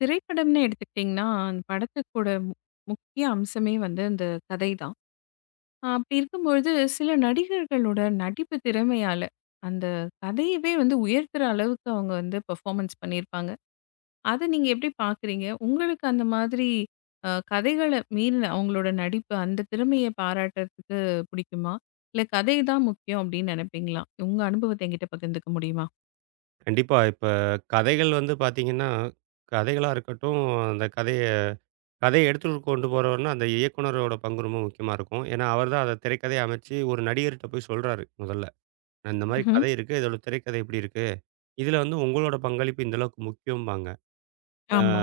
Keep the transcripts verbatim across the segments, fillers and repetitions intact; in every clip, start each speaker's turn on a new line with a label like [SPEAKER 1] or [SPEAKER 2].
[SPEAKER 1] திரைப்படம்னு எடுத்துக்கிட்டிங்கன்னா, அந்த படத்துக்கூட மு முக்கிய அம்சமே வந்து அந்த கதை தான். அ அப்படி இருக்கும்பொழுது, சில நடிகர்களோட நடிப்பு திறமையால, அந்த கதையவே வந்து உயர்த்துற அளவுக்கு அவங்க வந்து பெர்ஃபார்மன்ஸ் பண்ணியிருப்பாங்க. அத நீங்க எப்படி பார்க்குறீங்க? உங்களுக்கு அந்த மாதிரி அ கதைகள மீறின அவங்களோட நடிப்பு, அந்த திறமைய பாராட்டுறதுக்கு புடிக்குமா? இல்ல கதை தான் முக்கியம் அப்படின்னு நெனைப்பீங்களா? உங்க அனுபவத்த என்கிட்ட பகிர்ந்துக்க முடியுமா?
[SPEAKER 2] கண்டிப்பா. இப்ப கதைகள் வந்து பார்த்தீங்கன்னா, கதைகளா இருக்கட்டும், அந்த கதைய கதைய எடுத்துட்டு கொண்டு போறவர்னா, அந்த இயக்குனரோட பங்கு ரொம்ப முக்கியமா இருக்கும். ஏன்னா, அவர் தான் அத திரைக்கதைய அமைச்சு ஒரு நடிகர்ட்ட போய் சொல்றாரு முதல்ல. நான் இந்த மாரி
[SPEAKER 1] ம்ஹ்ம்.
[SPEAKER 2] கதை இருக்கு. இதோட திரைக்கதை இப்படி இருக்கு. இதுல வந்து உங்களோட பங்களிப்பு இந்த அளவுக்கு முக்கியம்பாங்க. அ
[SPEAKER 1] ஆமா.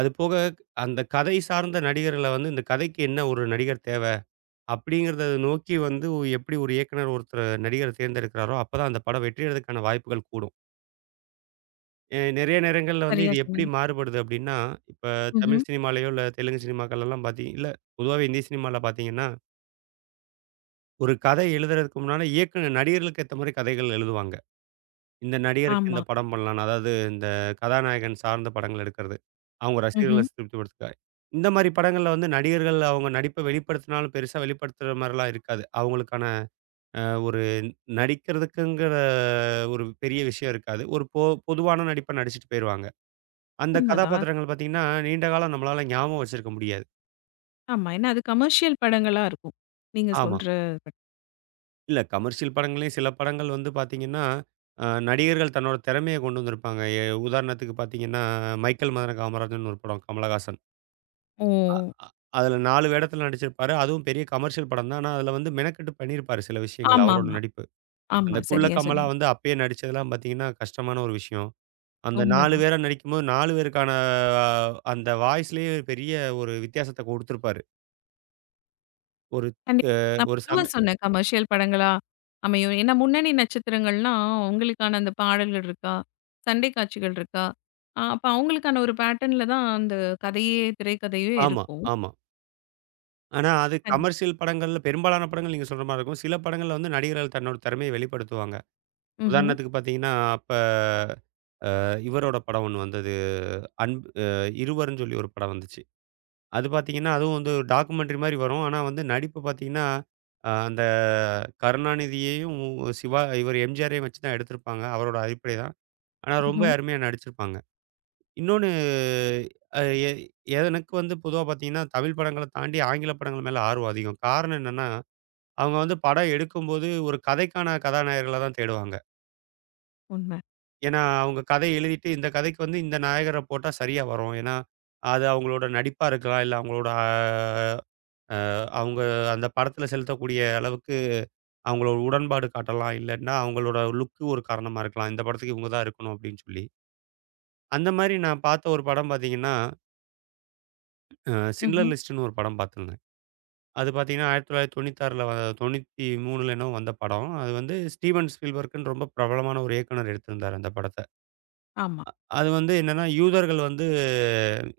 [SPEAKER 2] அது போக அந்த கதை சார்ந்த நடிகர்கள வந்து இந்த கதைக்கு என்ன ஒரு நடிகர் தேவ? அப்படிங்கிறத நோக்கி வந்து எப்படி ஒரு இயக்குனர் ஒருத்தர நடிகர தேர்ந்தெடுக்கிறாரோ, அப்பதான் அந்த படம் வெற்றியடைறதுக்கான வாய்ப்புகள் கூடும். எ நெறைய நேரங்கள்ல வந்து
[SPEAKER 1] சரியா
[SPEAKER 2] இது எப்படி
[SPEAKER 1] சொன்னீங்க.
[SPEAKER 2] மாறுபடுது அப்படின்னா, இப்ப
[SPEAKER 1] ம்ஹ்ம்.
[SPEAKER 2] தமிழ் சினிமாலயோ, இல்ல தெலுங்கு சினிமாக்கள்லலாம் பார்த்தீங்க இல்ல பொதுவாவே இந்திய சினிமால பார்த்தீங்கன்னா, ஒரு கதை எழுதுறதுக்கு முன்னால இயக்குனர் நடிகர்களுக்கு ஏத்த மாரி கதைகள் எழுதுவாங்க. இந்த நடிகருக்கு இந்த
[SPEAKER 1] ஆமா.
[SPEAKER 2] படம் பண்ணலான்னு. அதாவது இந்த கதாநாயகன் சார்ந்த படங்கள் எடுக்கிறது. அவங்க ரசிகர்கள
[SPEAKER 1] ம்ஹ்ம்.
[SPEAKER 2] திருப்திப்படுத்துக்காக. இந்த மாரி படங்கள்ல வந்து நடிகர்கள் அவங்க நடிப்ப வெளிப்படுத்தினாலும் பெருசா வெளிப்படுத்துற மாரிலாம் இருக்காது. அவங்களுக்கான அ ஒரு நடிக்கிறதுக்குங்கிற ஒரு பெரிய விஷயம் இருக்காது. ஒரு பொ பொதுவான நடிப்ப நடிச்சுட்டு போயிருவாங்க. அந்த
[SPEAKER 1] உண்மதான்.
[SPEAKER 2] கதாபாத்திரங்கள் பார்த்தீங்கன்னா, நீண்ட காலம் நம்மளால ஞாபகம் வச்சிருக்க முடியாது.
[SPEAKER 1] ஆமா. ஏன்னா அது கமர்ஷியல் படங்களா இருக்கும். நீங்க
[SPEAKER 2] ஆமா.
[SPEAKER 1] சொல்ற பட்
[SPEAKER 2] இல்ல கமர்ஷியல் படங்கள்லயும் சில படங்கள் வந்து பார்த்தீங்கன்னா, அ நடிகர்கள் தன்னோட திறமைய கொண்டு வந்திருப்பாங்க. எ உதாரணத்துக்கு பார்த்தீங்கன்னா, மைக்கேல் மதன காமராஜர்ன்னு ஒரு படம் கமலஹாசன்.
[SPEAKER 1] ஓ!
[SPEAKER 2] அ அ அதில நான்கு வேடத்தில நடிச்சிருப்பாரு. அதுவும் பெரிய கமர்ஷியல் படம் தான். ஆனா, அதில வந்து மெனக்கெட்டு பண்ணியிருப்பாரு சில விஷயங்கள்
[SPEAKER 1] ஆமாமா.
[SPEAKER 2] அவரோட
[SPEAKER 1] ஆமா.
[SPEAKER 2] நடிப்பு. அந்த
[SPEAKER 1] ஆமா
[SPEAKER 2] குள்ள
[SPEAKER 1] சரியா
[SPEAKER 2] கமலா
[SPEAKER 1] சொன்னீங்க.
[SPEAKER 2] வந்து அப்பயே நடிச்சதெல்லாம் பார்த்தீங்கன்னா, கஷ்டமான ஒரு விஷயம். அந்த நான்கு
[SPEAKER 1] உண்மதான்.
[SPEAKER 2] பேரா நடிக்கும்போது நான்கு பேருக்கான அ அந்த வாய்ஸ்லயே பெரிய ஒரு வித்தியாசத்த கொடுத்திருப்பாரு. ஒரு
[SPEAKER 1] கண்டிப்பா.
[SPEAKER 2] அ
[SPEAKER 1] நான்
[SPEAKER 2] ஒரு சம
[SPEAKER 1] பொதுவா சொன்னேன் கமர்ஷியல் படங்களா அமையும். ஏன்னா முன்னணி நட்சத்திரங்கள்னா, அவங்களுக்கான அந்த பாடல்கள் இருக்கா? சண்டை காட்சிகள் இருக்கா? அ அப்ப அவங்களுக்கான ஒரு பேட்டர்ன்ல தான் அந்த கதையே, திரைக்கதையே
[SPEAKER 2] ஆமா,
[SPEAKER 1] இருக்கும்.
[SPEAKER 2] ஆமா. ஆனா, அது
[SPEAKER 1] கண்டிப்பா.
[SPEAKER 2] கமர்ஷியல் படங்கள்ல பெரும்பாலான படங்கள் நீங்க சொல்ற மாரி இருக்கும். சில படங்கள்ல வந்து நடிகர்கள் தன்னோட திறமைய வெளிப்படுத்துவாங்க.
[SPEAKER 1] ம்ஹ்ம்.
[SPEAKER 2] உதாரணத்துக்கு பார்த்தீங்கன்னா, அப்ப அ இவரோட படம் ஒண்ணு வந்தது. அன்பு அ இருவர்ன்னு சொல்லி ஒரு படம் வந்துச்சு. அது பார்த்தீங்கன்னா, அதுவும் வந்து ஒரு டாக்குமெண்ட்ரி மாரி வரும். ஆனா வந்து நடிப்பு பார்த்தீங்கன்னா, அ அந்த கருணாநிதியையும், சிவா இவர் எம்ஜிஆரையும் வச்சு தான் எடுத்திருப்பாங்க. அவரோட அடிப்படை தான். ஆனா ரொம்ப
[SPEAKER 1] ம்ஹ்ம்.
[SPEAKER 2] அருமையா நடிச்சிருப்பாங்க. இன்னொன்னு அ எ எனக்கு வந்து பொதுவா பார்த்தீங்கன்னா, தமிழ் படங்கள தாண்டி ஆங்கில படங்கள் மேல ஆர்வம் அதிகம். காரணம் என்னன்னா அவங்க வந்து படம் எடுக்கும்போது ஒரு கதைக்கான கதாநாயகர்கள தான் தேடுவாங்க.
[SPEAKER 1] உண்ம.
[SPEAKER 2] ஏன்னா, அவங்க கதை எழுதிட்டு இந்த கதைக்கு வந்து இந்த நாயகர போட்டா சரியா வரும். ஏன்னா, அது அவங்களோட நடிப்பா இருக்கலாம். இல்ல அவங்களோட அ அவங்க அந்த படத்துல செலுத்தக்கூடிய அளவுக்கு அவங்களோட உடன்பாடு காட்டலாம். இல்லன்னா, அவங்களோட லுக்கு ஒரு காரணமா இருக்கலாம். இந்த படத்துக்கு இவங்க தான் இருக்கணும் அப்படின்னு சொல்லி. அந்த மாரி நான் பார்த்த ஒரு படம் பார்த்தீங்கன்னா, அ சிண்ட்லர்
[SPEAKER 1] ம்ஹ்ம்.
[SPEAKER 2] லிஸ்ட்ன்னு ஒரு படம் பார்த்தேங்க. அது பார்த்தீங்கன்னா, 1996ல வ 93ல என்னவோ வந்த படம். அது வந்து ஸ்டீவன் ஸ்பீல்பர்க்குன்னு ரொம்ப பிரபலமான ஒரு இயக்குனர் எடுத்திருந்தாரு அந்த படத்த.
[SPEAKER 1] ஆமா.
[SPEAKER 2] அது வந்து என்னன்னா, யூதர்கள் வந்து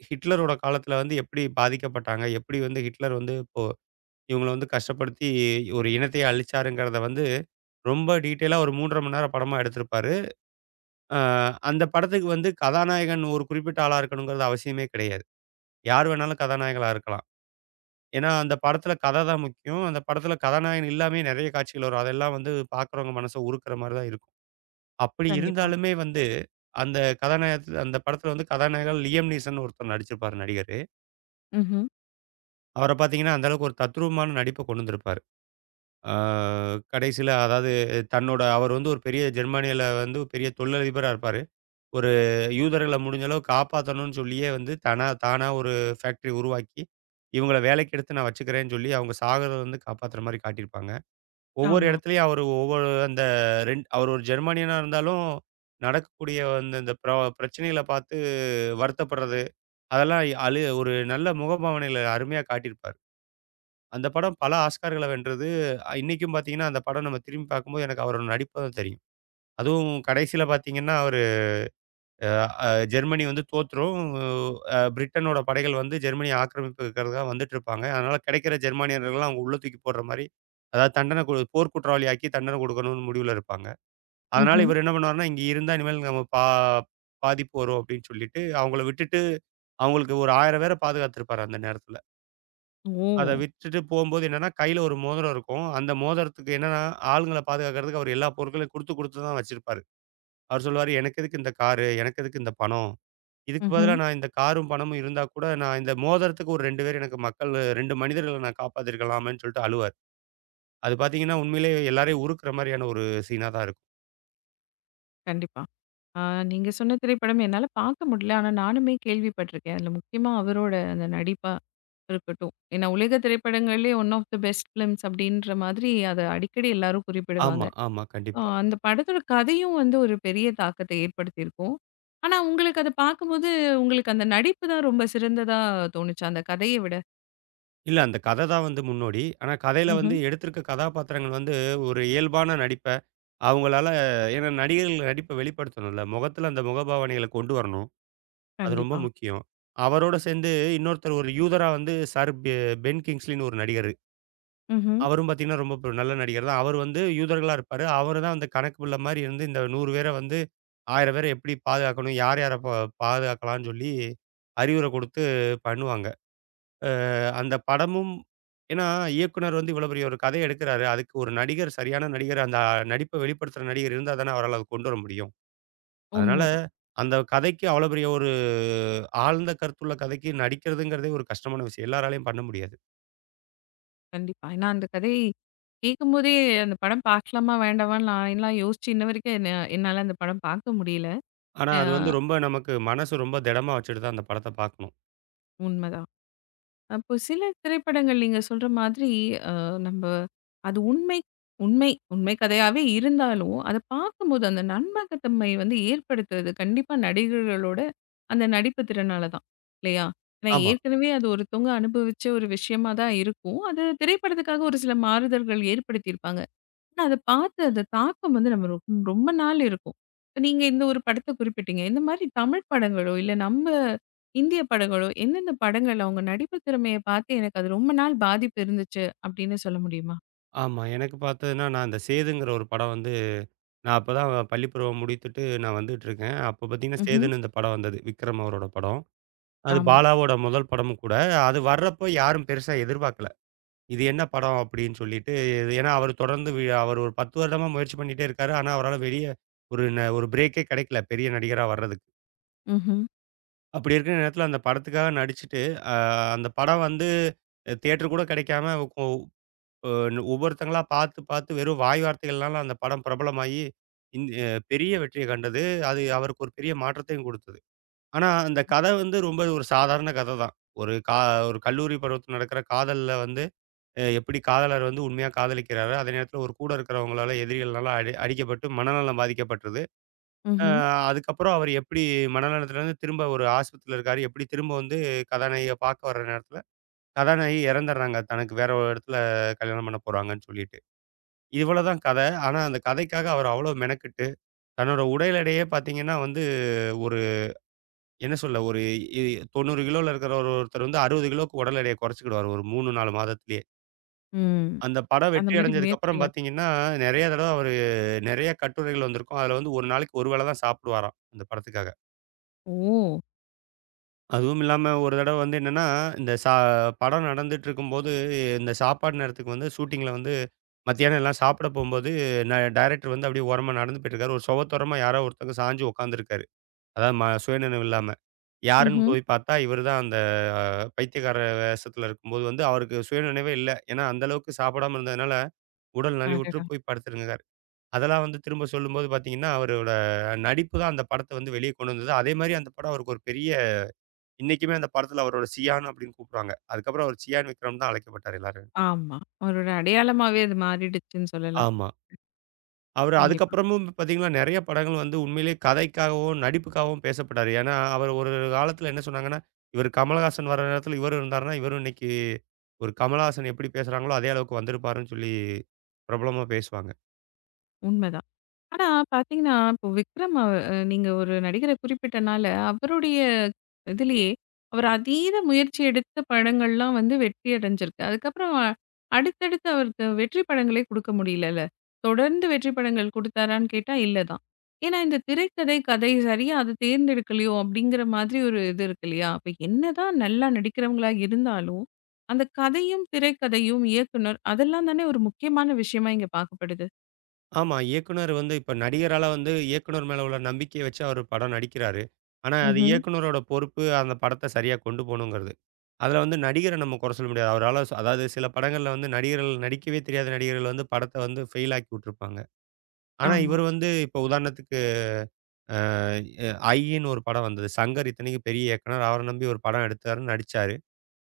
[SPEAKER 2] ஹிட்லரோட காலத்துல வந்து எப்படி பாதிக்கப்பட்டாங்க? எப்படி வந்து ஹிட்லர் வந்து இப்போ இவங்கள வந்து கஷ்டப்படுத்தி ஒரு இனத்தையே அழிச்சாருங்கிறத வந்து ரொம்ப டீட்டெயிலா ஒரு மூன்று அரை மணி நேரம் படமா எடுத்திருப்பாரு. அ அந்த படத்துக்கு வந்து கதாநாயகன் ஒரு குறிப்பிட்ட ஆளா இருக்கணுங்கிறது அவசியமே கிடையாது. யார் வேணாலும் கதாநாயகனா இருக்கலாம். ஏன்னா, அந்த படத்துல கதை தான் முக்கியம். அந்த படத்துல கதாநாயகன் இல்லாமயே நெறைய காட்சிகள் வரும். அதெல்லாம் வந்து பார்க்குறவங்க மனச உருக்குற மாரி தான் இருக்கும். அப்படி
[SPEAKER 1] கண்டிப்பா.
[SPEAKER 2] இருந்தாலுமே வந்து, அந்த கதாநாயகத்துல அந்த படத்துல வந்து கதாநாயகன் லியம் நீசன் ஒருத்தர் நடிச்சிருப்பாரு நடிகரு.
[SPEAKER 1] ம்ஹ்ம்.
[SPEAKER 2] அவர பார்த்தீங்கன்னா, அந்த அளவுக்கு ஒரு தத்ரூபமான நடிப்ப கொண்டு வந்திருப்பாரு. ஆ கடைசில அதாவது தன்னோட அவர் வந்து ஒரு பெரிய ஜெர்மனியில வந்து ஒரு பெரிய தொழிலதிபரா இருப்பாரு. ஒரு யூதர்கள முடிஞ்ச அளவு காப்பாத்தணும்னு சொல்லியே வந்து தனா தானா ஒரு ஃபேக்டரி உருவாக்கி, இவங்கள வேலைக்கு எடுத்து நான் வச்சுக்கிறேன்னு சொல்லி அவங்க சாகுறத வந்து காப்பாத்துற மாரி காட்டியிருப்பாங்க. ஒவ்வொரு
[SPEAKER 1] ஆமா.
[SPEAKER 2] இடத்துலயும் அவரு ஒவ்வொரு அந்த ரெண் அவர் ஒரு ஜெர்மனியனா இருந்தாலும், நடக்கக்கூடிய அந்த இந்த பிர பிரச்சனைகள பார்த்து வருத்தப்படுறது, அதெல்லாம் அழு ஒரு நல்ல முகபாவனையில அருமையா காட்டியிருப்பாரு. அந்த படம் பல ஆஸ்கார்கள வென்றது. அ இன்னைக்கும் பார்த்தீங்கன்னா, அந்த படம் நம்ம திரும்பி பார்க்கும்போது எனக்கு அவரோட நடிப்பு தான் தெரியும். அதுவும் கடைசியில பார்த்தீங்கன்னா, அவரு அ அ ஜெர்மனி வந்து தோத்துரும். அ பிரிட்டனோட படைகள் வந்து ஜெர்மனிய ஆக்கிரமிப்புக்காக வந்துட்டுருப்பாங்க. அதனால கிடைக்கிற ஜெர்மானியர்கள்லாம் அவங்க உள்ள தூக்கி போடுற மாரி, அதாவது தண்டனை கு போர் குற்றவாளி ஆக்கி தண்டனை கொடுக்கணும்னு முடிவுல இருப்பாங்க. அதனால
[SPEAKER 1] ம்ஹ்ம்.
[SPEAKER 2] இவரு என்ன பண்ணுவாருன்னா, இங்க இருந்தா இனிமேல் நம்ம பா பாதிப்பு வரும் அப்படின்னு சொல்லிட்டு, அவங்கள விட்டுட்டு அவங்களுக்கு ஒரு ஆயிரம் பேர பாதுகாத்திருப்பாரு அந்த நேரத்துல. அத
[SPEAKER 1] ஓ!
[SPEAKER 2] விட்டுட்டு போம்போது என்னன்னா, கையில ஒரு மோதிரம் இருக்கும். அந்த மோதிரத்துக்கு என்னன்னா, ஆளுங்கள பாதுகாக்கிறதுக்கு அவரு எல்லா பொருட்களையும் குடுத்து குடுத்து தான் வச்சிருப்பாரு. அவரு சொல்லுவாரு, "எனக்கு எதுக்கு இந்த காரு? எனக்கு எதுக்கு இந்த பணம்? இதுக்கு
[SPEAKER 1] ம்ஹ்ம்.
[SPEAKER 2] பதிலா நான் இந்த காரும், பணமும் இருந்தா கூட நான் இந்த மோதிரத்துக்கு ஒரு ரெண்டு பேர் எனக்கு மக்கள் ரெண்டு மனிதர்கள நான் காப்பாத்திருக்கலாமேன்னு" சொல்லிட்டு அழுவாரு. அது பாத்தீங்கன்னா, உண்மையிலேயே எல்லாரையும் உருக்குற மாரியான ஒரு சீனா தான் இருக்கும்.
[SPEAKER 1] கண்டிப்பா. ஆ நீங்க சொன்ன திரைப்படம் என்னால பார்க்க முடியல. ஆனா நானுமே கேள்விப்பட்டிருக்கேன். அதுல முக்கியமா அவரோட அந்த நடிப்பா இருக்கட்டும். ஏன்னா, உலக திரைப்படங்கள்லயே one of the best films அப்படின்ற மாதிரி அத அடிக்கடி எல்லாரும் குறிப்பிடுவாங்க.
[SPEAKER 2] ஆமா, ஆமா.
[SPEAKER 1] அ
[SPEAKER 2] கண்டிப்பா.
[SPEAKER 1] அந்த படத்தோட கதையும் வந்து ஒரு பெரிய தாக்கத்த ஏற்படுத்தியிருக்கும். ஆனா, உங்களுக்கு அத பார்க்கும்போது உங்களுக்கு அந்த நடிப்பு தான் ரொம்ப சிறந்ததா தோணுச்சா? அந்த கதைய விட?
[SPEAKER 2] இல்ல. அந்த கத தான் வந்து முன்னோடி. ஆனா கதையில வந்து
[SPEAKER 1] ம்ஹ்ம்.
[SPEAKER 2] எடுத்திருக்க கதாபாத்திரங்கள் வந்து ஒரு இயல்பான நடிப்ப, அவங்களால ஏன்னா நடிகர்கள் நடிப்ப வெளிப்படுத்தணும்ல. முகத்தில அந்த முகபாவனைகள கொண்டு வரணும். அது ரொம்ப
[SPEAKER 1] கண்டிப்பா.
[SPEAKER 2] முக்கியம். அவரோட சேர்ந்து இன்னொருத்தர் ஒரு யூதரா வந்து சர் பெ பென் கிங்ஸ்லின்னு ஒரு நடிகரு.
[SPEAKER 1] ம்ஹ்ம்.
[SPEAKER 2] அவரும் பார்த்தீங்கன்னா, ரொம்ப ப நல்ல நடிகர் தான். அவர் வந்து யூதர்களா இருப்பாரு. அவரு தான் அந்த கணக்கு பிள்ளை மாரி இருந்து இந்த நூறு பேர வந்து ஆயிரம் பேர எப்படி பாதுகாக்கணும்? யார் யார பா பாதுகாக்கலாம்ன்னு சொல்லி அறிவுரை குடுத்து பண்ணுவாங்க. அந்த படமும் ஏன்னா இயக்குனர் வந்து இவ்வளோ பெரிய ஒரு கதை எடுக்குறாரு. அதுக்கு ஒரு நடிகர் சரியான நடிகர், அந்த நடிப்ப வெளிப்படுத்துற நடிகர் இருந்தா தானே அவரால அத கொண்டு வர முடியும். அதனால
[SPEAKER 1] உண்மதான்.
[SPEAKER 2] அந்த கதைக்கு அவ்வளோ பெரிய ஒரு ஆழ்ந்த கருத்துள்ள கதைக்கு நடிக்கிறதுங்கிறதே ஒரு கஷ்டமான விஷயம். எல்லாராலயும் பண்ண முடியாது.
[SPEAKER 1] கண்டிப்பா. ஏன்னா அந்த கதை கேட்கும்போதே அந்த படம் பார்க்கலாமா வேண்டாமான்னு நான்லாம் யோசிச்சு இன்ன வரைக்கும் என்ன என்னால அந்த படம் பார்க்க முடியல.
[SPEAKER 2] ஆனா
[SPEAKER 1] அ
[SPEAKER 2] அது வந்து ரொம்ப நமக்கு மனசு ரொம்ப திடமா வச்சுட்டு தான் அந்த படத்த பார்க்கணும்.
[SPEAKER 1] உண்மதான். அப்போ சில திரைப்படங்கள் நீங்க சொல்ற மாதிரி அ நம்ப அது உண்மை உண்மை உண்மை கதையாவே இருந்தாலும், அத பார்க்கும்போது அந்த நம்பகத்தன்மை வந்து ஏற்படுத்துறது கண்டிப்பா நடிகர்களோட அந்த நடிப்பு திறனால தான். இல்லையா? ஏன்னா
[SPEAKER 2] ஆமா,
[SPEAKER 1] ஏற்கனவே அது ஒருத்தவங்க அனுபவிச்ச ஒரு விஷயமா தான் இருக்கும். அது திரைப்படத்துக்காக ஒரு சில மாறுதல்கள் ஏற்படுத்தியிருப்பாங்க. ஆனா, அத பார்த்து அந்த தாக்கம் வந்து நம்ம ரொம் ரொம்ப நாள் இருக்கும். இப்ப நீங்க இந்த ஒரு படத்த குறிப்பிட்டீங்க. இந்த மாரி தமிழ் படங்களோ, இல்ல நம்ம இந்திய படங்களோ, எந்தெந்த படங்கள்ல உங்க நடிப்பு திறமைய பார்த்து எனக்கு அது ரொம்ப நாள் பாதிப்பு இருந்துச்சு அப்படின்னு சொல்ல முடியுமா?
[SPEAKER 2] ஆமா. எனக்கு பார்த்ததுன்னா, நான் அந்த சேதுங்கிற ஒரு படம் வந்து நான் அப்ப தான் பள்ளி பருவம் முடித்துட்டு நான் வந்துட்டு இருக்கேன். அப்ப பார்த்தீங்கன்னா,
[SPEAKER 1] ம்ஹ்ம்.
[SPEAKER 2] சேதுன்னு இந்த படம் வந்தது. விக்ரம் அவரோட படம். அது
[SPEAKER 1] ஆமா.
[SPEAKER 2] பாலாவோட முதல் படமும் கூட. அது வர்றப்போ யாரும் பெருசா எதிர்பார்க்கல. இது என்ன படம் அப்படின்னு சொல்லிட்டு, இது- ஏன்னா அவரு தொடர்ந்து வி அவர் ஒரு பத்து வருடமா முயற்சி பண்ணிட்டே இருக்காரு. ஆனா, அவரால வெளிய ஒரு ந ஒரு பிரேக்கே கிடைக்கல, பெரிய நடிகரா வர்றதுக்கு.
[SPEAKER 1] ம்ஹ்ம்.
[SPEAKER 2] அப்படி இருக்கிற நேரத்தில அந்த படத்துக்காக நடிச்சுட்டு, அ அந்த படம் வந்து தியேட்டர் கூட கிடைக்காம ஒ ஒ ஒவ்வொருத்தங்களா பார்த்து, பார்த்து வெறும் வாய் வார்த்தைகள்னால அந்த படம் பிரபலமாகி, இந் பெரிய வெற்றிய கண்டது. அது அவருக்கு ஒரு பெரிய மாற்றத்தையும் கொடுத்தது. ஆனா, அந்த கதை வந்து ரொம்ப ஒரு சாதாரண கதை தான். ஒரு கா ஒரு கல்லூரி பருவத்தில நடக்கிற காதல்ல வந்து அ எப்படி காதலர் வந்து உண்மையா காதலிக்கிறாரு. அதே நேரத்தில ஒரு கூட இருக்கிறவங்களால எதிரிகள்னால அடி அடிக்கப்பட்டு மனநலம் பாதிக்கப்பட்டது. அ
[SPEAKER 1] ம்ஹ்ம்.
[SPEAKER 2] அதுக்கப்புறம் அவர் எப்படி மனநலத்திலேருந்து திரும்ப ஒரு ஆஸ்பத்திரியில இருக்காரு. எப்படி திரும்ப வந்து கதாநாயகிய பார்க்க வர நேரத்தில கதாநாயகி இறந்துடுறாங்க. தனக்கு வேற ஒரு இடத்துல கல்யாணம் பண்ண போறாங்கன்னு சொல்லிட்டு. இவ்வளோ தான் கதை. ஆனா, அந்த கதைக்காக அவர் அவ்வளோ மெனக்கெட்டு தன்னோட உடையிலடையே பார்த்தீங்கன்னா வந்து என்ன சொல்ல ஒரு இ தொண்ணூறு கிலோல இருக்கிற ஒரு ஒருத்தர் வந்து அறுபது கிலோவுக்கு உடல் எடைய குறைச்சுக்கிடுவாரு ஒரு மூன்று, நான்கு மாதத்திலேயே.
[SPEAKER 1] ம்.
[SPEAKER 2] அந்த படம்
[SPEAKER 1] அந்த
[SPEAKER 2] வெற்றி
[SPEAKER 1] மாரி
[SPEAKER 2] அடைஞ்சதுக்கப்புறம்
[SPEAKER 1] முயற்சிகள்.
[SPEAKER 2] பார்த்தீங்கன்னா, நெறைய தடவ அவரு நெறைய கட்டுரைகள் வந்திருக்கும். அதில வந்து ஒரு நாளைக்கு ஒரு வேள தான் சாப்பிடுவாராம், அந்த படத்துக்காக.
[SPEAKER 1] ஓ!
[SPEAKER 2] அதுவும் இல்லாம ஒரு தடவ வந்து என்னன்னா, இந்த சா படம் நடந்துட்டுருக்கும்போது, இந்த சாப்பாடு நேரத்துக்கு வந்து ஷூட்டிங்கில வந்து மத்தியானம் எல்லாம் சாப்பிட போம்போது, ந டைரக்டர் வந்து அப்படியே ஓரமா நடந்து போயிட்டுருக்காரு. ஒரு சுவத்தோரமா யாரோ ஒருத்தங்க சாய்ஞ்சு உட்காந்துருக்காரு. அதாவது ம சுயநினைவு இல்லாம. யாருன்னு
[SPEAKER 1] ம்ஹ்ம்.
[SPEAKER 2] போய் பார்த்தா, இவரு தான் பைத்தியக்கார வேஷத்துல இருக்கும்போது வந்து, அவருக்கு சுயநினைவே இல்ல. ஏன்னா, அந்த அளவுக்கு சாப்பிடாம இருந்ததுனால, உடல் நலிவுற்று
[SPEAKER 1] அடடா!
[SPEAKER 2] போய் படுத்திருந்தாரு. அதெல்லாம் வந்து திரும்ப சொல்லும்போது பார்த்தீங்கன்னா, அவரோட நடிப்பு தான் அந்த படத்த வந்து வெளிய கொண்டு வந்தது. அதேமாரி அந்த படம் அவருக்கு ஒரு பெரிய இன்னைக்குமே அந்த படத்துல அவரோட சியான் அப்பிடின்னு கூப்புடுவாங்க. அதுக்கப்புறம் அவர் சியான் விக்ரம் தான் அழைக்கப்பட்டாரு எல்லாரும்.
[SPEAKER 1] ஆமா. அவரோட அடையாளமாவே அது மாறிடுச்சுன்னு சொல்லலாம்.
[SPEAKER 2] ஆமா. அவரு
[SPEAKER 1] கண்டிப்பா.
[SPEAKER 2] அதுக்கப்புறமும் பார்த்தீங்கன்னா, நெறைய படங்கள் வந்து உண்மையிலேயே கதைக்காகவும், நடிப்புக்காகவும் பேசப்பட்டாரு. ஏன்னா, அவர் ஒரு காலத்தில என்ன சொன்னாங்கன்னா, இவரு கமலஹாசன் வர நேரத்தில இவரும் இருந்தாருன்னா, இவரும் இன்னைக்கு ஒரு கமலஹாசன் எப்படி பேசுறாங்களோ, அதே அளவுக்கு வந்திருப்பாருன்னு சொல்லி பிரபலமா பேசுவாங்க.
[SPEAKER 1] உண்மதான். ஆனா பாத்தீங்கன்னா, இப்போ விக்ரம் அவ அ நீங்க ஒரு நடிகர குறிப்பிட்டனால, அவருடைய இதுலயே அவர் அதீத முயற்சி எடுத்த படங்கள்லாம் வந்து வெற்றி அடைஞ்சிருக்கு. அதுக்கப்புறம் அ- அடுத்தடுத்து அவருக்கு வெற்றி படங்களே குடுக்க முடியலல்ல. தொடர்ந்து வெற்றி படங்கள் குடுத்தாரான்னு கேட்டா, இல்ல தான். ஏன்னா இந்த திரைக்கதை, கதை சரியா அது தேர்ந்தெடுக்கலையோ அப்படிங்கிற மாதிரி ஒரு இது இருக்கு இல்லையா? அப்ப என்னதான் நல்லா நடிக்கிறவங்களா இருந்தாலும், அந்த கதையும், திரைக்கதையும், இயக்குனர் அதெல்லாம் தானே ஒரு முக்கியமான விஷயமா இங்க பார்க்கப்படுது.
[SPEAKER 2] ஆமா, இயக்குனர் வந்து இப்ப நடிகரால வந்து இயக்குனர் மேல உள்ள நம்பிக்கைய வச்சு அவரு படம் நடிக்கிறாரு. ஆனா, அது
[SPEAKER 1] ம்ஹ்ம்.
[SPEAKER 2] இயக்குனரோட பொறுப்பு அந்த படத்த சரியா கொண்டு போணுங்கிறது. அதுல வந்து நடிகர நம்ம குறை சொல்ல முடியாது. அவரால அதாவது சில படங்கள்ல வந்து நடிகர்கள் நடிக்கவே தெரியாத நடிகர்கள் வந்து படத்த வந்து ஃபெயில் ஆக்கி விட்டுருப்பாங்க. ஆனா,
[SPEAKER 1] ஆமா.
[SPEAKER 2] இவரு வந்து இப்ப உதாரணத்துக்கு அ எ ஐயின்னு ஒரு படம் வந்தது. சங்கர் இத்தனைக்கும் பெரிய இயக்குனர். அவர நம்பி ஒரு படம் எடுத்தாரு, நடிச்சாரு.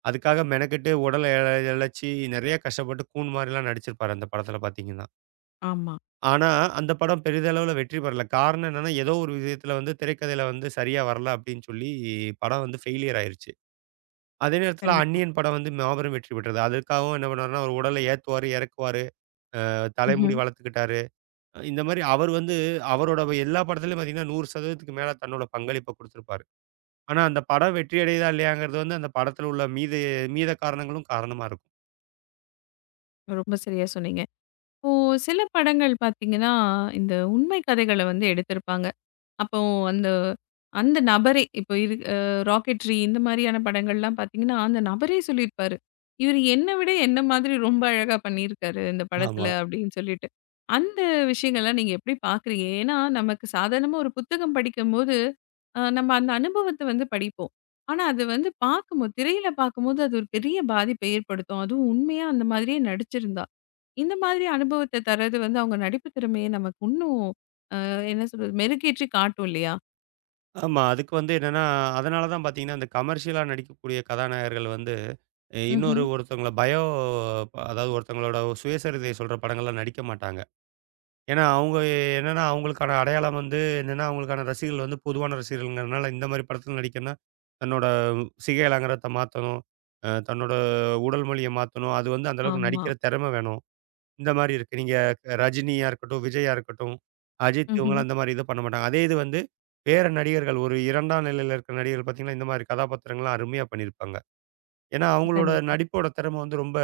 [SPEAKER 2] அதுக்காக மெனக்கெட்டு உடல இழ இழச்சு நெறைய கஷ்டப்பட்டு கூன் மாரிலாம் நடிச்சிருப்பாரு அந்த படத்துல பாத்தீங்கன்னா.
[SPEAKER 1] ஆமா.
[SPEAKER 2] ஆனா, அந்த படம் பெரிதளவுல வெற்றி பெறல. காரணம் என்னன்னா, ஏதோ ஒரு விஷயத்துல வந்து திரைக்கதையில வந்து சரியா வரல அப்டின்னு சொல்லி படம் வந்து ஃபெயிலியர் ஆயிருச்சு. அதே நேரத்துல
[SPEAKER 1] கண்டிப்பா.
[SPEAKER 2] அந்நியன் படம் வந்து மாபெரும் வெற்றி பெற்றது. அதுக்காகவும் என்ன பண்ணுவாருன்னா, அவரு உடல ஏத்துவாரு, இறக்குவாரு. அ தலைமுடி
[SPEAKER 1] ம்ஹ்ம்.
[SPEAKER 2] வளர்த்துக்கிட்டாரு. அ இந்த மாரி அவர் வந்து அவரோட எல்லா படத்துலயும் பார்த்தீங்கன்னா, நூறு சதவீதம் மேல தன்னோட பங்களிப்ப குடுத்திருப்பாரு. ஆனா அந்த படம் வெற்றி அடையுதா இல்லையாங்கிறது வந்து அந்த படத்துல உள்ள மீதி மீத காரணங்களும் காரணமா இருக்கும்.
[SPEAKER 1] ரொம்ப சரியா சொன்னீங்க. இப்போ சில படங்கள் பார்த்தீங்கன்னா, இந்த உண்மை கதைகள வந்து எடுத்திருப்பாங்க. அப்போ அந்த அந்த நபரே இப்போ இரு அ ராக்கெட்ரி இந்த மாதிரியான படங்கள்லாம் பார்த்தீங்கன்னா, அந்த நபரே சொல்லியிருப்பாரு. இவரு என்ன விட என்ன மாதிரி ரொம்ப அழகா பண்ணியிருக்காரு இந்த
[SPEAKER 2] ஆமா.
[SPEAKER 1] படத்துல அப்படின்னு சொல்லிட்டு. அந்த விஷயங்கள்லாம் நீங்க எப்படி பார்க்குறீங்க? ஏன்னா நமக்கு சாதாரணமா ஒரு புத்தகம் படிக்கும்போது, அ நம்ம அந்த அனுபவத்த வந்து படிப்போம். ஆனா அது வந்து பார்க்கும்போது திரையில பார்க்கும்போது அது ஒரு பெரிய பாதிப்பை ஏற்படுத்தும். அதுவும் உண்மையா அந்த மாதிரியே நடிச்சிருந்தா. இந்த மாதிரி அனுபவத்த தர்றது வந்து அவங்க நடிப்பு திறமைய நமக்கு இன்னும் அ என்ன சொல்றது மெருகேற்றி காட்டும் இல்லையா?
[SPEAKER 2] ஆமா. அதுக்கு வந்து என்னன்னா, அதனால தான் பார்த்தீங்கன்னா, அந்த கமர்ஷியலா நடிக்கக்கூடிய கதாநாயகர்கள் வந்து, அஹ்,
[SPEAKER 1] ம்ஹ்ம்.
[SPEAKER 2] இன்னொரு ஒருத்தவங்கள பயோ அதாவது ஒருத்தவங்களோட சுயசரிதை சொல்ற படங்கள்லாம் நடிக்க மாட்டாங்க. ஏன்னா, அவங்க என்னன்னா, அவங்களுக்கான அடையாளம் வந்து என்னன்னா, அவங்களுக்கான ரசிகர்கள் வந்து பொதுவான ரசிகர்கள்ங்கிறனால, இந்த மாரி படத்துல நடிக்கன்னா, தன்னோட சிகை அலங்காரத்த மாத்தணும். அ தன்னோட உடல் மொழிய மாத்தணும். அது வந்து அந்த அளவுக்கு
[SPEAKER 1] ஆமா.
[SPEAKER 2] நடிக்கிற திறமை வேணும். இந்த மாரி இருக்கு. நீங்க ரஜினியா இருக்கட்டும், விஜயா இருக்கட்டும், அஜித்
[SPEAKER 1] ம்ஹ்ம்.
[SPEAKER 2] இவங்கலாம் இந்த மாரி இது பண்ண மாட்டாங்க. அதே இது வந்து வேற நடிகர்கள் ஒரு 2ஆம் நிலையில இருக்கிற நடிகர்கள் பார்த்தீங்கன்னா, இந்த மாரி கதாபாத்திரங்கள்லாம் அருமையா பண்ணியிருப்பாங்க. ஏன்னா, அவங்களோட
[SPEAKER 1] கண்டிப்பா.
[SPEAKER 2] நடிப்போட திறமை வந்து ரொம்ப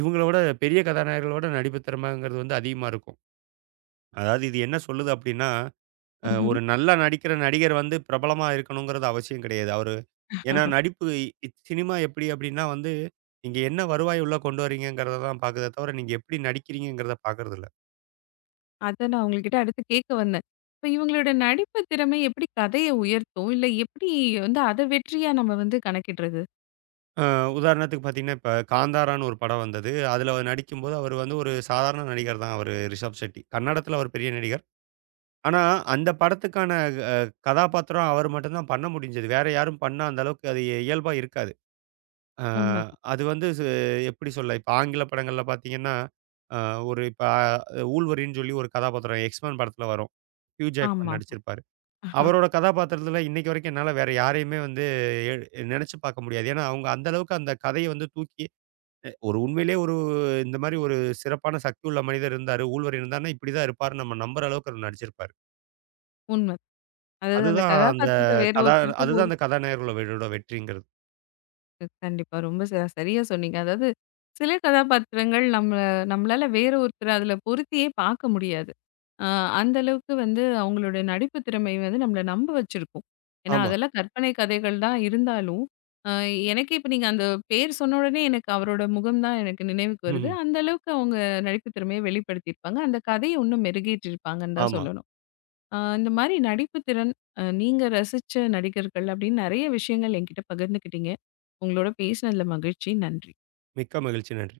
[SPEAKER 2] இவங்கள விட பெரிய கதாநாயகர்களோட நடிப்பு திறமைங்கிறது வந்து அதிகமா இருக்கும். அதாவது இது என்ன சொல்லுது அப்டின்னா, அ
[SPEAKER 1] ம்ஹ்ம்.
[SPEAKER 2] ஒரு நல்லா நடிக்கிற நடிகர் வந்து பிரபலமா இருக்கணுங்கிறது அவசியம் கிடையாது. அவரு ஏன்னா நடிப்பு இ சினிமா எப்டி அப்டின்னா வந்து, நீங்க என்ன வருவாய் உள்ள கொண்டு வரீங்கங்கிறத தான் பாக்குதே தவிர, நீங்க எப்டி நடிக்கிறீங்கங்கிறத பாக்குறதில்ல.
[SPEAKER 1] அத நான் உங்ககிட்ட அடுத்து கேட்க வந்தேன். இப்ப இவங்களோட நடிப்பு திறமை எப்படி கதைய உயர்த்தும்? இல்ல எப்படி வந்து அத வெற்றியா நம்ம வந்து கணக்கிடுறது?
[SPEAKER 2] அ உதாரணத்துக்கு பாத்தீங்கன்னா, இப்ப காந்தாரான்னு ஒரு படம் வந்தது. அதுல அவர் நடிக்கும்போது அவர் வந்து ஒரு சாதாரண நடிகர் தான் அவரு ரிஷப் செட்டி. கன்னடத்துல அவர் பெரிய நடிகர். ஆனா அந்த படத்துக்கான அ கதாபாத்திரம் அவர் மட்டும் தான் பண்ண முடிஞ்சது. வேற யாரும் பண்ணா அந்த அளவுக்கு அது இயல்பா இருக்காது. அ
[SPEAKER 1] உண்மதான்.
[SPEAKER 2] அது வந்து சு எப்படி சொல்ல, இப்ப ஆங்கில படங்கள்ல பார்த்தீங்கன்னா, அ ஒரு இப்ப ஊழ்வரின்னு சொல்லி ஒரு கதாபாத்திரம் எக்ஸ்மேன் படத்துல வரும். ஹியூ ஜாக்மன்
[SPEAKER 1] ஆமாமா.
[SPEAKER 2] நடிச்சிருப்பாரு.
[SPEAKER 1] அ
[SPEAKER 2] அவரோட கதாபாத்திரத்துல இன்னைக்கு வரைக்கும் என்னால வேற யாரையுமே வந்து எ நெனச்சு பார்க்க முடியாது. ஏன்னா, அவங்க அந்த அளவுக்கு அந்த கதைய வந்து தூக்கி ஒரு உண்மையிலேயே ஒரு இந்த மாரி ஒரு சிறப்பான சக்தி உள்ள மனிதர் இருந்தாரு. ஊழ்வரின் இருந்தாருன்னா, இப்படிதான் இருப்பாருன்னு நம்ம நம்புற அளவுக்கு அவர் நடிச்சிருப்பாரு.
[SPEAKER 1] உண்ம. அதாவது அந்த
[SPEAKER 2] அதுதான் அந்த
[SPEAKER 1] கதாபாத்திரத்த வேற
[SPEAKER 2] கதா
[SPEAKER 1] ஒருத்தருக்கு
[SPEAKER 2] அதுதான் அந்த கதாநாயகர்களோட வெற்றிங்கிறது.
[SPEAKER 1] கண்டிப்பா. ரொம்ப ச சரியா சொன்னீங்க. அதாவது சில கதாபாத்திரங்கள் நம்மள நம்மளால வேற ஒருத்தர அதில பொருத்தியே பார்க்க முடியாது. அ அந்த அளவுக்கு வந்து அவங்களோட நடிப்பு திறமை வந்து நம்மள நம்ப வச்சிருக்கும். ஏன்னா,
[SPEAKER 2] ஆமா.
[SPEAKER 1] அதெல்லாம் கற்பனை கதைகள் தான் இருந்தாலும், அ எனக்கே இப்ப நீங்க அந்த பேர் சொன்ன உடனே எனக்கு அவரோட முகம் தான் எனக்கு நினைவுக்கு வருது.
[SPEAKER 2] ம்ஹ்ம்.
[SPEAKER 1] அந்த அளவுக்கு அவங்க நடிப்பு திறமைய வெளிப்படுத்தியிருப்பாங்க. அந்த கதைய இன்னும் மெருகேற்றியிருப்பாங்கன்னு தான்
[SPEAKER 2] ஆமா.
[SPEAKER 1] சொல்லணும். ஆ இந்த மாரி நடிப்பு திறன், அ நீங்க ரசிச்ச நடிகர்கள் அப்படின்னு நெறைய விஷயங்கள் என்கிட்ட பகிர்ந்துக்கிட்டீங்க. உங்களோட பேசினதுல மகிழ்ச்சி. நன்றி.
[SPEAKER 2] மிக்க மகிழ்ச்சி. நன்றி.